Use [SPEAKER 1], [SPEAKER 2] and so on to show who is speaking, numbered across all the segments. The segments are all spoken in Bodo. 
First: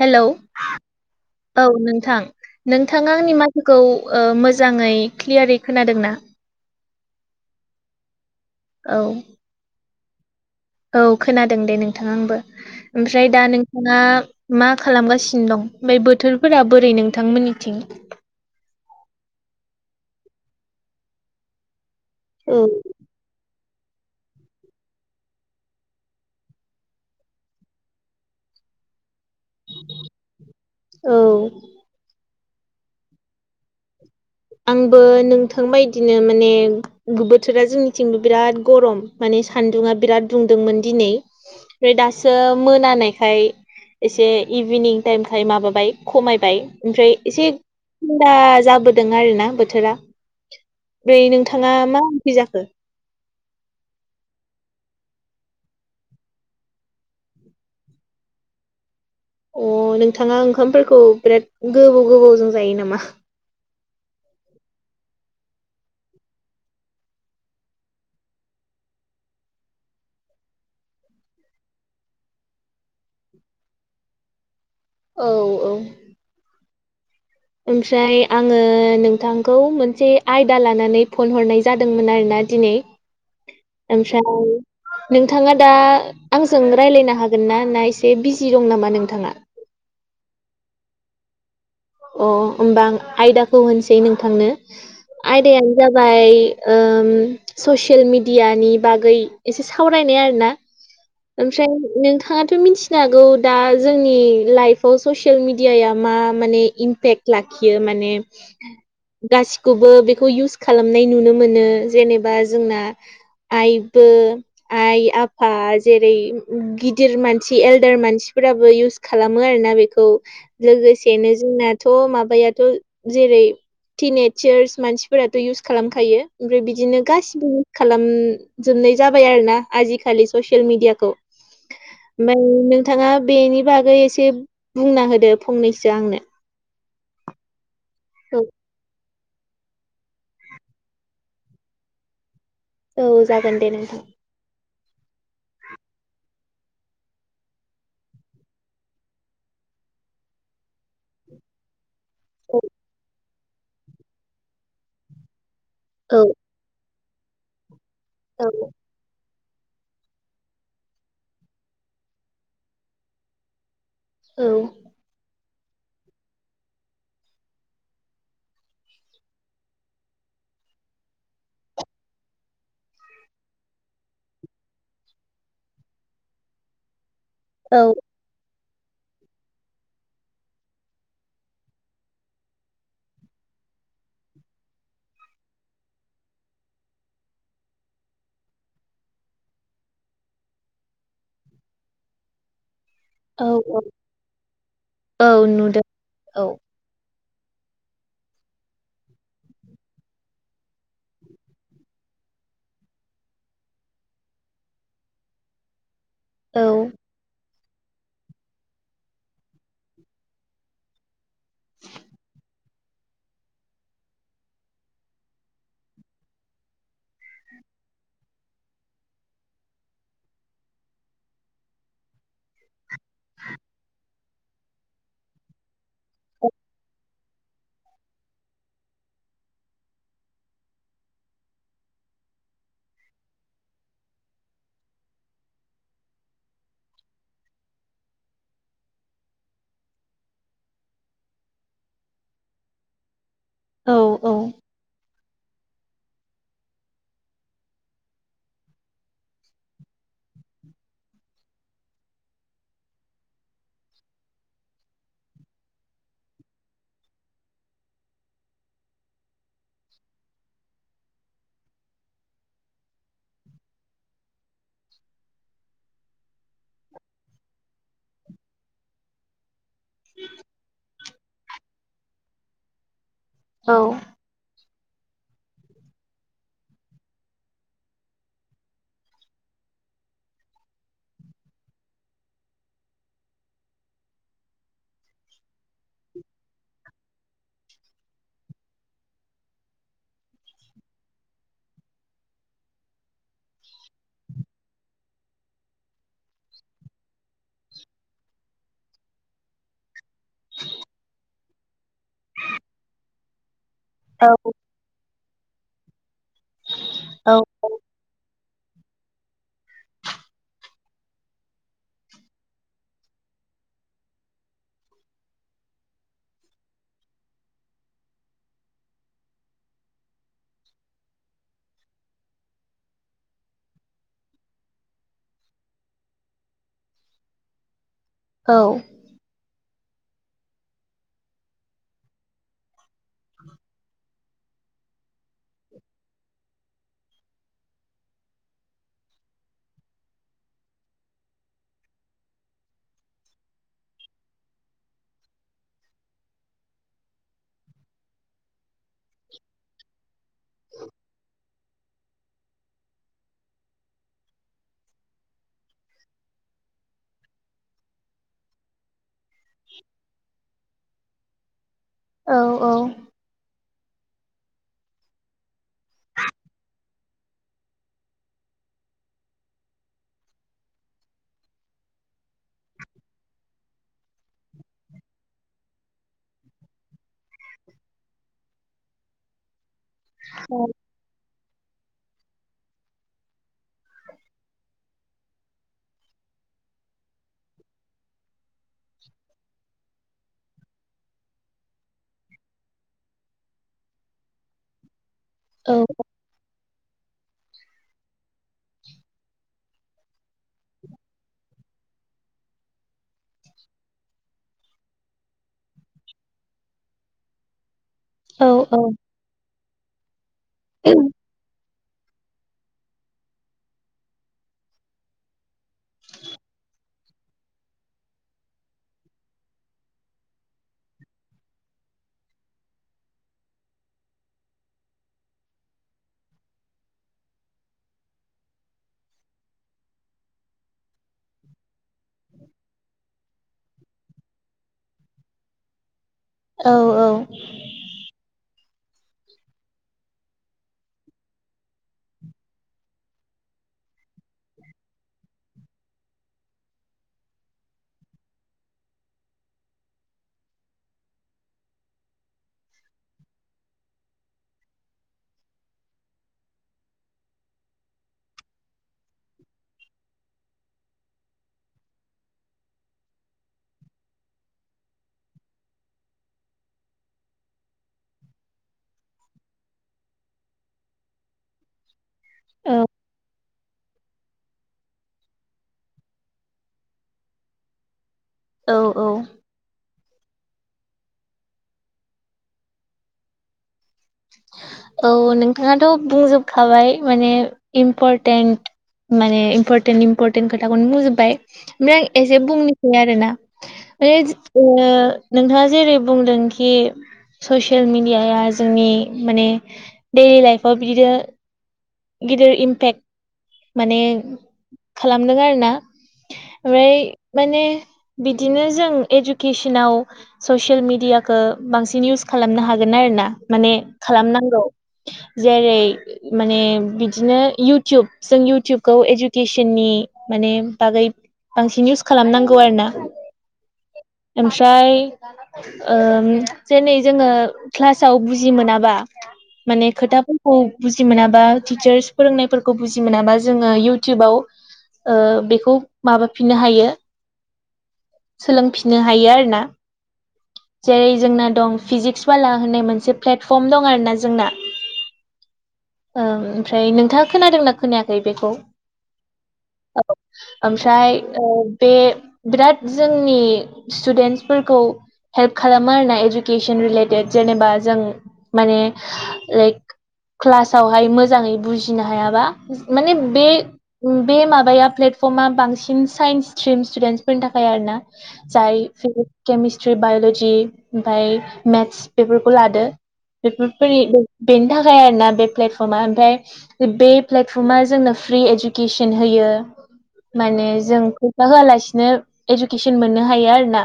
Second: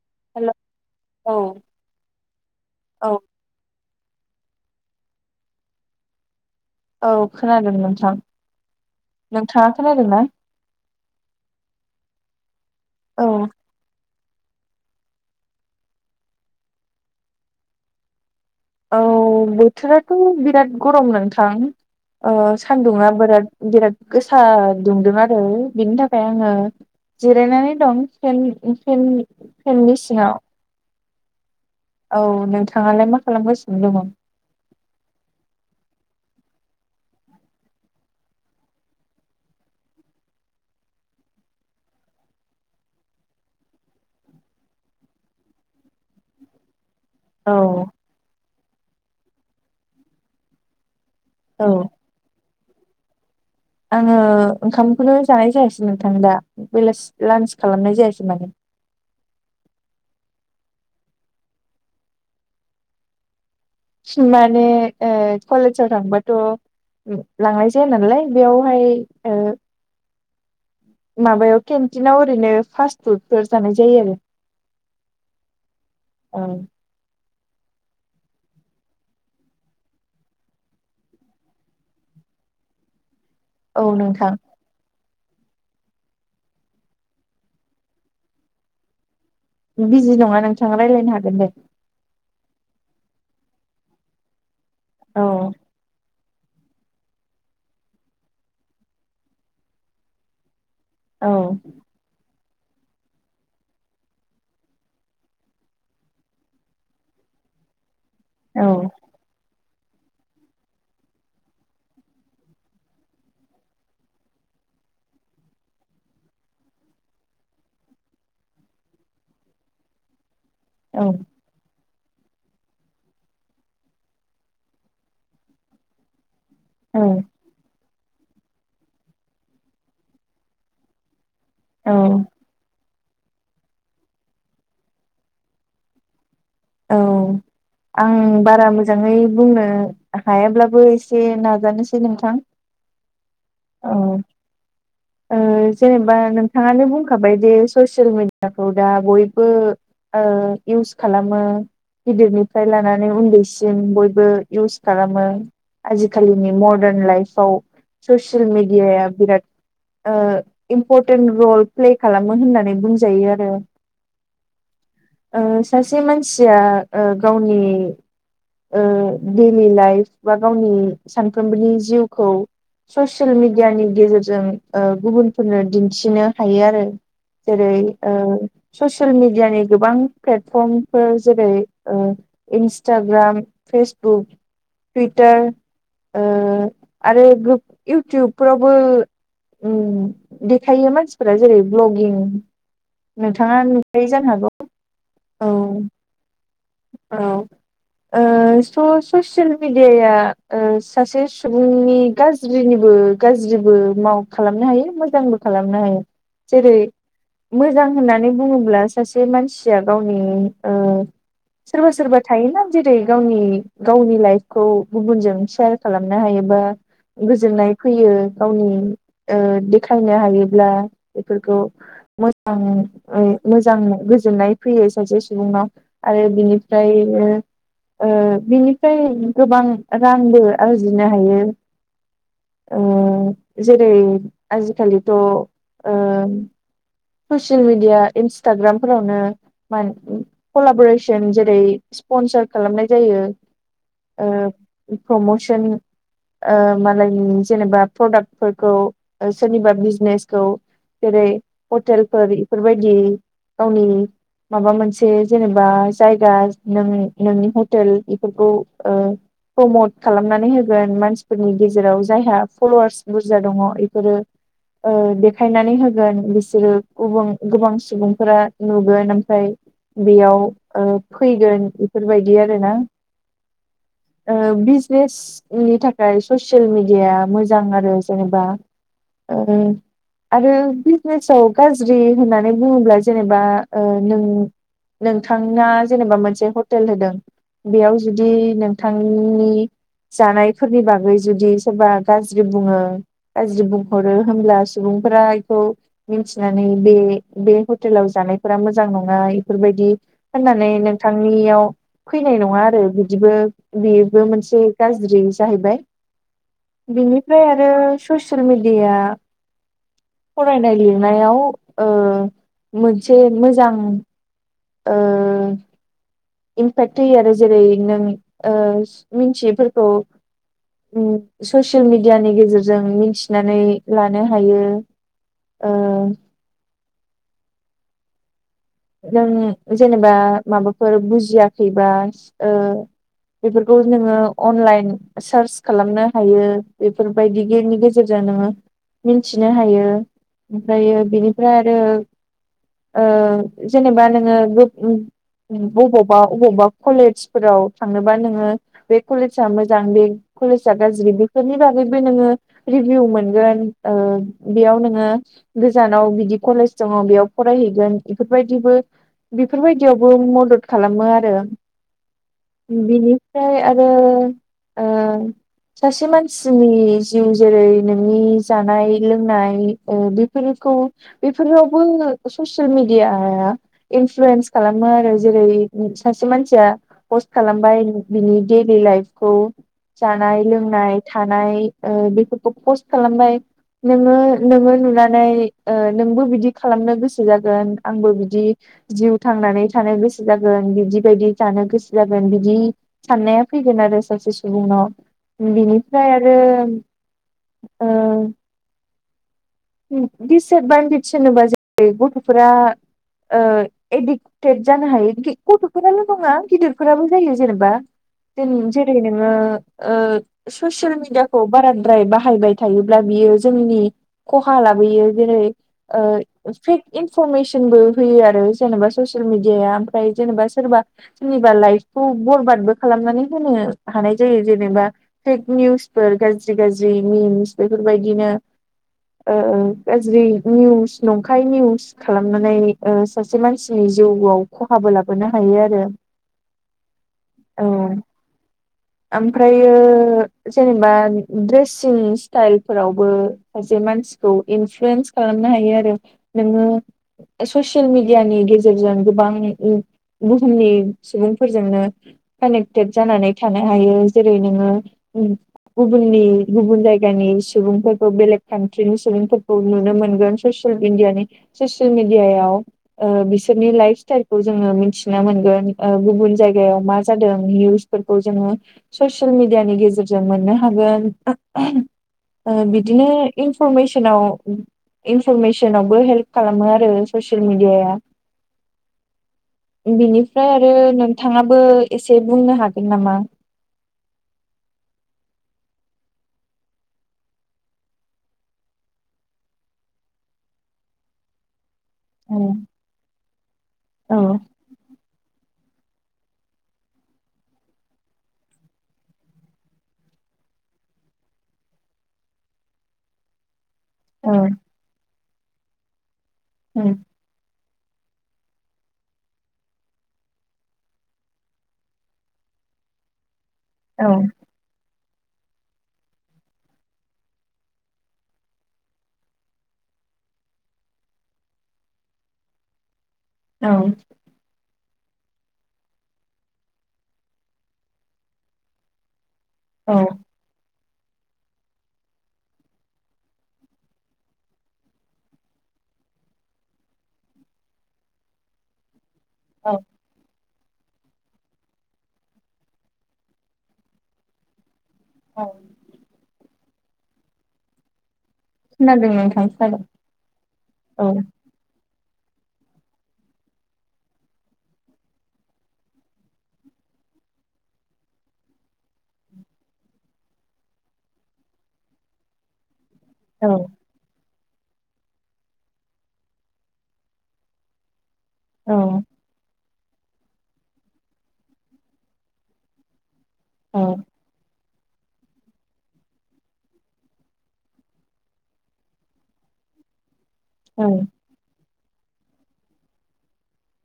[SPEAKER 1] हेलौ
[SPEAKER 2] हेल' औ
[SPEAKER 1] औ नोंथां
[SPEAKER 2] औ
[SPEAKER 1] नोंथाङा आंनि माथोखौ ओ मोजाङै क्लियारै खोनादों ना?
[SPEAKER 2] औ खोनादों नोंथां।
[SPEAKER 1] औ।
[SPEAKER 2] नों थाङा खोनायदों ना
[SPEAKER 1] औ खोनादों दे नोंथाङा आंबो
[SPEAKER 2] औ
[SPEAKER 1] ओमफ्राय दा नोंथाङा मा खालामगासिनो दं ओमफ्राय बोथोरफोरा बोरै नोंथांमोननिथिं
[SPEAKER 2] औ बोथोराथ' बिराद गरम नोंथां
[SPEAKER 1] औ
[SPEAKER 2] सानदुङा बिराद-बिराद गोसा दुंदों आरो बेनि थाखाय आङो जिरायनानै दं फेन फेन फेननि सिङाव
[SPEAKER 1] औ
[SPEAKER 2] औ नोंथाङालाय मा खालामगासिनो दङ
[SPEAKER 1] आंबो नोंथां बदिनो माने बोथोरा जोंनिथिंबो बिराद गरम माने सान्दुा बिराद दुंदोंमोन दिनै ओमफ्राय दासो मोनानायखाय एसे इभिनिं टाइमखाय माबाबाय खमायबाय ओमफ्राय एसे
[SPEAKER 2] औ
[SPEAKER 1] थन्दा जाबोदों आरो ना बोथोरा ओमफ्राय
[SPEAKER 2] औ
[SPEAKER 1] नोंथाङा मा उख्रोय जाखो
[SPEAKER 2] आङो ओंखामखौनो जानाय जायासै नोंथां दा बेलासि लान्स खालामनाय जायासै माने
[SPEAKER 1] अ नोंथाङा ओंखामफोरखौ बिराद गोबाव गोबावजों जायो नामा
[SPEAKER 2] माने कलेजाव थांबाथ' लांनाय जाया नालाय बेयावहाय माबायाव केन्टिनाव ओरैनो फास्ट फुडफोर जानाय जायो आरो
[SPEAKER 1] औ औ
[SPEAKER 2] औ
[SPEAKER 1] ओमफ्राय आङो नोंथांखौ मोनसे आयदा लानानै फन हरनाय जादोंमोन आरोना दिनै
[SPEAKER 2] औ नोंथां
[SPEAKER 1] [unintelligible] नोंथाङा दा आंजों रायज्लायनो हागोन ना ना एसे बिजि दं नामा नोंथाङा
[SPEAKER 2] बिजि नङा नोंथाङा रायज्लायनो हागोन दे
[SPEAKER 1] अ होमबा आ आयदाखौ होनसै नोंथांनो
[SPEAKER 2] औ
[SPEAKER 1] आयदायानो जाबाय ससियेल मिेडियानि बागै एसे सावरायनाय आर ना
[SPEAKER 2] औ
[SPEAKER 1] ओमफ्राय नोंथाङ बे मिथिनो हागौ दा जोंनि लाइफआव ससियेल मिेडियाया मा माने इमपेक्ट लाखियो माने गसि खौबो बेखौ इउस खालामनाय नुनो मोनो जेनेबा जोंना आइबो आइ आफा जेरै गिदिर मानसि एलदार मानसिफोराबो इउस खालामो आरोना बेखौ
[SPEAKER 2] औ
[SPEAKER 1] लोगोसेनो जोंनाथ' माबायाथ' जेरै टिन एजार्स मानसिफोराथ' इउस खालामखायो ओमफ्राय बिदि बिदिनो
[SPEAKER 2] औ
[SPEAKER 1] गासिबो इउस खालामजोबनाय जाबाय आरो ना आजिखालि ससियेल मेडियाखौ
[SPEAKER 2] औ
[SPEAKER 1] मनो नोंथाङा बेनि बागै एसे बुंना होदो फंनैसो आंनो
[SPEAKER 2] औ
[SPEAKER 1] औ
[SPEAKER 2] आं बारा मोजां मोजाङै बुंनो हायाब्लाबो एसे नाजानोसै नोंथां
[SPEAKER 1] औ जागोन दे नोंथां
[SPEAKER 2] औ जेनेबा नोंथाङानो बुंखाबाय जे ससियेल मिेडियाफ्राव दा बयबो इउस खालामो
[SPEAKER 1] औ
[SPEAKER 2] गिदिरनिफ्राय लानानै उन्दैसिम बयबो इउस खालामो
[SPEAKER 1] औ
[SPEAKER 2] आजिखालिनि मदार्न लाइफआव ससियेल
[SPEAKER 1] औ
[SPEAKER 2] मिेडियाया बिराद इम्परटेन्ट रल प्ले खालामो होननानै बुंजायो आरो
[SPEAKER 1] औ
[SPEAKER 2] सासे मानसिया गावनि दैडलि लाइफ बा गावनि सानफ्रोमबोनि जिउखौ ससियेल मिेडियानि गेजेरजों गुबुनफोरनो दिन्थिनो हायो आरो जेरै
[SPEAKER 1] औ
[SPEAKER 2] ससियेल मिडियानि गोबां प्लेटफर्मफोर जेरै- ओ इन्सटाग्राम फेसबुक टुइटार ओ आरो गोब इउटुबफोरावबो देखायो मानसिफोरा जेरै- भ्लगिं नोंथाङा
[SPEAKER 1] औ
[SPEAKER 2] नुखायो जानो हागौ।
[SPEAKER 1] औ नुदों औ
[SPEAKER 2] औ ओ स ससियेल मिडियाया सासे सुबुंनि गाज ज्रिनिबो गाज्रिबो माव खालामनो हायो मोजांबो खालामनो हायो।
[SPEAKER 1] नुदों
[SPEAKER 2] जेरै- मोजां होननानै बुङोब्ला सासे मानस सिया गावनि ओ सोरबा सोरबा थायोना जेरै- गावनि गावनि लाइफखौ गुबुनजों सेयार खालामनो हायोबा गोजोननाय फैयो गावनि ओ देखायनो हायोब्ला एफोरखौ। मोजांयै मोजांयै गोजोननाय फैयो सासे सुबुंनाव आरो बिनिफ्रायनो ओ बिनिफ्राय गोबां रांबो आरजिनो हायो। ओ जेरै- आजिखालिथ' ओ ससियेल मिडिया इन्सटाग्राम फोरावनो मान कलाबरेसन जेरै- स्पनसार खालामनाय जायो।
[SPEAKER 1] औ औ
[SPEAKER 2] ओ प्रम'सन ओ मालायनि जेनेबा प्रडाक्टफोरखौ ओ सोरनिबा बिजनेसखौ जेरै- हटेलफोर इफोरबायदि गावनि माबा मोनसे जेनेबा जायगा नों नोंनि हटेल इफोरखौ ओ प्रमट खालामनानै होगोन मानसिफोरनि गेजेराव जायहा फल'वार्स बुरजा दङ एफोरो ओ देखायनानै होगोन बिसोरो गुबुन गोबां सुबुंफोरा नुगोन आम फ्राय बेयाव ओ फैगोन बेफोरबायदि आरो ना ओ बिजनेस नि थाखाय ससियेल मिडियाया मोजां आरो जेनेबा ओ आरो बिजनेसाव गाज्रि होननानै बुङोब्ला जेनेबा ओ नों नोंथांना जेनेबा मोनसे हटेल होदों। बेयाव जुदि नोंथांनि जानायफोरनि बागै जुदि सोरबा गाज्रि बुङो गाज्रि बुंहरो होमब्ला सुबुंफोरा इखौ मोनथिनानै बे बे हटेलाव जानायफोरा मोज जां नङा इफोरबायदि होननानै नोंथांनियाव फैनाय नङा आरो बिदिबो बेबो
[SPEAKER 1] औ
[SPEAKER 2] मोनसे गाज्रि जाहैबाय
[SPEAKER 1] औ
[SPEAKER 2] बिनिफ्राय आरो ससियेल मिडियाया फरायनाय लिरनायाव ओ मोनसे मोजां ओ इमपेक्ट होयो आरो जेरै- नों ओ मिन्थियैफोरखौ ओम ससियेल मिडियानि गेजेरजों मिनथिनानै लानो हायो। ओ
[SPEAKER 1] औ
[SPEAKER 2] जों जेनेबा माबाफोर बुजियाखैबा ओ बेफोरखौ नोङो अनलाइन सार्च खालामनो हायो बेफोर बायदि गेमनि गेजेरजों नोङो मोनथिनो हायो ओमफ्रायो बेनिफ्राय आरो ओ जेनेबा नोङो गोब ओ बबावबा अबावबा कलेजफोराव थांनोबा नोङो बे कलेजा मोजां बे कलेजआ गाज्रि बे बे फोरनि बागैबो नोङो रिभिउ मोनगोन, बेयाव नोङो गोजानाव बिदि कलेज दङ बेयाव फरायहैगोन। बेफोरबायदिबो बेफोरबायदियावबो मदद खालामो आरो।
[SPEAKER 1] औ
[SPEAKER 2] बिनिफ्राय आरो ओ सासे मानसिनि जिउ जेरै नोंनि जानाय लोंनाय बेफोरखौ बेफोरावबो ससियेल मिेडिया इनफ्लुयेन्स खालामो आरो जेरै सासे मानसिया पस्ट खालामबाय नोंनि दैडलि लाइफ खौ जानाय लोंनाय थानाय। बेफोरखौ पस्ट खालामबाय नोङो नोङो नुनानै नोंबो बिदि खालामनो गोसो जागोन। आंबो बिदि जिउ थांनानै थ गोस गोसो जागोन बिदि बायदि जानो गोसो जागोन बिदि साननाया फैगोन आरो सासे सुबनाव।
[SPEAKER 1] औ
[SPEAKER 2] बिनिफ्राय आरो ओ दिसएदभान्टेज होनोबा [inaudible] गथ'फोरा ओ एदि ट्रेद जानो हायो गथ'फोराल' नङा गिदिरफोराबो जायो जेनेबा।
[SPEAKER 1] औ
[SPEAKER 2] जेरै नोङो ससियेल मिडिया खौ बाराद्राय बाहायबाय थायोब्ला बियो जोंनि खहा लाबोयो जेरै ओ फेक इनफरमेसनबो होयो आरो, जेनेबा ससियेल मिडियाया ओमफ्राय जेनेबा सोरबा सोरनिबा लाइफखौ बरबादबो खालामनानै होनो हानाय जायो जेनेबा। फेक निउसफोर गाज्रि गाज्रि मिम्स बेफोरबायदिनो गाज्रि निउस नंखाय निउस खालामनानै सासे मानसिनि जिउआव खहाबो लाबोनो हायो आरो।
[SPEAKER 1] औ औ।
[SPEAKER 2] औ। ओमफ्रायो जेनेबा द्रेसिं स्टाइल फोरावबो माखासे मानसिखौ इनफ्लुयेन्स खालामनो हायो आरो नोङो ससियेल मिडियानि गेजेरजों गोबां बुहुमनि सुबुंफोरजोंनो कानेक्टेड जानानै थानो हायो जेरै नोङो गुबुननि गुबुन जायगानि सुबुंफोरखौ बेलेग कान्ट्रिनि सुबुंफोरखौ नुनो मोनगोन ससियेल मिडियानि ससियेल मिडियायाव। बिसोरनि लाइफ स्टाइलखौ जोङो मिथिनो मोनगोन, गुबुन जायगायाव मा जादों निउस फोरखौ जोङो ससियेल मिडियानि गेजेरजों मोननो हागोन। बिदिनो इनफरमेसनाव इनफरमेसनावबो हेल्प खालामो आरो ससियेल मिडियाया।
[SPEAKER 1] औ औ।
[SPEAKER 2] बिनिफ्राय आरो नोंथाङाबो एसे बुंनो हागोन नामा?
[SPEAKER 1] औ नोंथाङाथ' बुंजोबखाबाय माने इम्परटेन्ट माने इमपरटेन्ट इम्परटेन्ट खोथाखौनो बुंजोबबाय। ओमफ्राय आं एसे
[SPEAKER 2] औ
[SPEAKER 1] बुंनोसै आरोना माने
[SPEAKER 2] औ
[SPEAKER 1] नोंथाङा जेरै बुंदोंखि ससियेल मेडियाया जोंनि माने दैलि लाइफआव बिदिनो गिदिर इम्पेक्ट माने
[SPEAKER 2] औ
[SPEAKER 1] खालामदों आरोना। ओमफ्राय माने बिदिनो जों इडुकेसनाव ससियेल मिडियाखौ बांसिन इउस खालामनो हागोन आरोना। माने
[SPEAKER 2] औ
[SPEAKER 1] खालामनांगौ, जेरै माने बिदिनो इउटुब जों इउटुबखौ इडुकेसननि माने बागै बांसिन इउस खालामनांगौ आरोना।
[SPEAKER 2] औ
[SPEAKER 1] ओमफ्राय जेनै जोङो क्लासाव बुजि मोनाबा माने
[SPEAKER 2] औ
[SPEAKER 1] खोथाफोरखौ बुजि मोनाबा टिचार्स फोरोंनायफोरखौ बुजि मोनाबा जोङो इउटुबाव ओ बेखौ माबाफिननो हायो सोलोंफिननो हायो आरो ना जेरै जोंना दं फिजिक्स बाला होननाय मोनसे प्लेटफर्म दं आरोना जोंना
[SPEAKER 2] औ
[SPEAKER 1] ओम ओमफ्राय नोंथाङा खोनादोंना खोनायाखै बेखौ
[SPEAKER 2] खोनादों नोंथां खोनादों
[SPEAKER 1] औ ओमफ्राय औ बे बिराद जोंनि स्टुडेन्टसफोरखौ हेल्प खालामो आरोना इडुकेसन रिलेटेड जेनेबा जों माने लाइक क्लासावहाय मोजाङै बुजिनो हायाबा माने बे
[SPEAKER 2] औ
[SPEAKER 1] बे माबाया प्लेटफर्मा बांसिन साइन्स स्ट्रिम स्टुदेन्टसफोरनि थाखाय आरोना
[SPEAKER 2] औ
[SPEAKER 1] जाय फिजिक्स केमिस्ट्रि बाय'ल'जि ओमफ्राय मेथ्स बेफोरखौ लादो
[SPEAKER 2] औ
[SPEAKER 1] बेफोरफोरनि बेनि थाखाय आरोना बे प्लेटफर्मा ओमफ्राय बे प्लेटफर्मा जोंनो फ्रि इडुकेसन होयो माने
[SPEAKER 2] औ
[SPEAKER 1] जों फैसा होआलासिनो इडुकेसन मोननो हायो आरोना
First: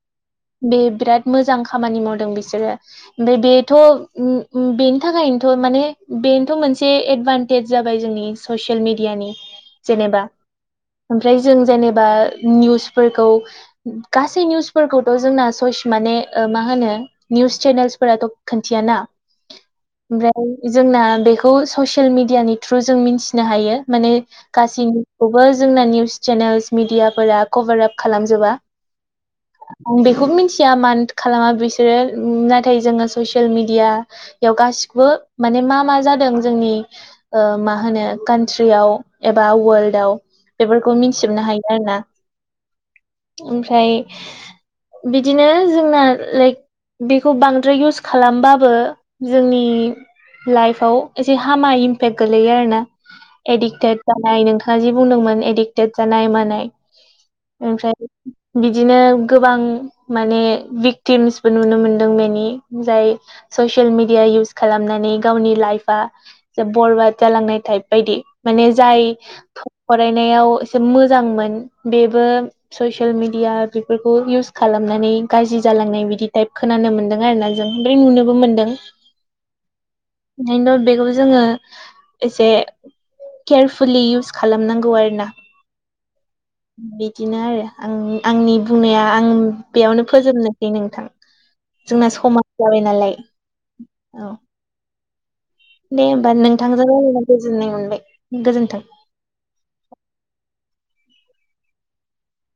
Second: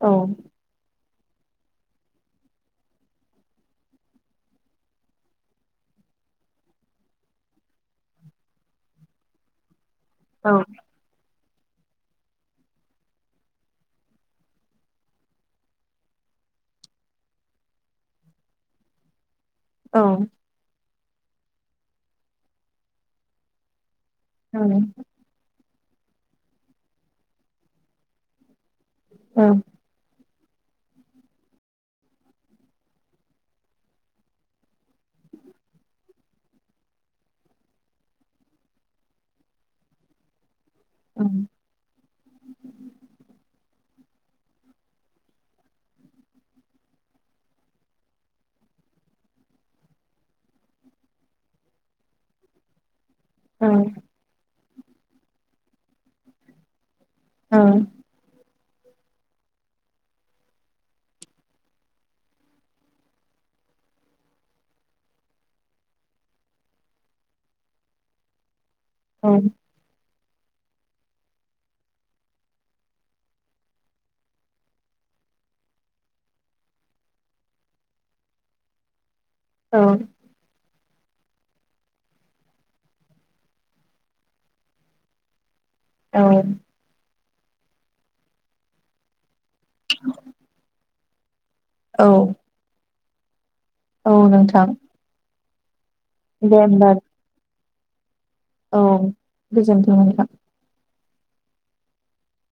[SPEAKER 2] औ
[SPEAKER 1] बे बिराद मोजां खामानि मावदों बिसोरो बेदिथ' ओम ओम बेनि थाखायनोथ' माने बे थ' मोनसे एडभान्टेज जाबाय जोंनि ससियेल मिडियानि जेनेबा
[SPEAKER 2] औ
[SPEAKER 1] ओमफ्राय जों जेनेबा निउसफोरखौ गासै निउसफोरखौथ' जोंना सयस माने ओ मा होनो निउस चेनेल्सफोराथ' खोन्थियाना ओमफ्राय जोंना बेखौ ससियेल मिडियानि थ्रु जों मिथिनो हायो माने गासैनिखौबो जोंना निउस चेनेल्स मिडियाफोरा कभार आप खालामजोबा
[SPEAKER 2] औ
[SPEAKER 1] आं बेखौ मिथिया मानो खालामा बिसोरो नाथाय जोङो ससियेल मिडिया याव गासिखौबो माने मा मा जादों जोंनि ओ मा होनो कान्ट्रियाव एबा वर्ल्डआव बेफोरखौ मिथिजोबनो हायो आरो ना ओमफ्राय बिदिनो जोंना लेक बेखौ बांद्राय इउस खालामबाबो जोंनि लाइफआव एसे हामा इमपेक्ट गोलैयो आरो ना एडिक्टेड बा नाय नोंथाङा जि बुंदोंमोन एडिक्टेड जानाय मानाय ओमफ्राय बिदिनो गोबां माने भिक्टिम्सबो नुनो मोनदों मनि जाय ससियेल मिडिया इउज खालामनानै गावनि लाइफ आ बरबाद जालांनाय बायदि माने जाय फरायनायाव एसे मोजांमोन बेबो ससियेल मिडिया बेफोरखौ इउज खालामनानै गाज्रि जालांनाय बिदि टाइप खोनानो मोन्दों आरोना दों बि नुनोबो मोनदों
[SPEAKER 2] औ
[SPEAKER 1] बेखायनोथ' बेखौबो जोङो एसे केयारफुललि इउस खालामनांगौ आरो ना बिदिनो आरो आं आंनि बुंनाया आं बेयावनो फोजोबनोसै नोंथां जोंना
[SPEAKER 2] औ
[SPEAKER 1] समाज जाबाय नालाय
[SPEAKER 2] औ नोंथां
[SPEAKER 1] दे होमबा
[SPEAKER 2] दे
[SPEAKER 1] नोंथांजों
[SPEAKER 2] होमबा
[SPEAKER 1] रायलायनानै गोजोननाय मोनबाय गोजोन्थों।
[SPEAKER 2] औ गोजोन्थों नोंथां।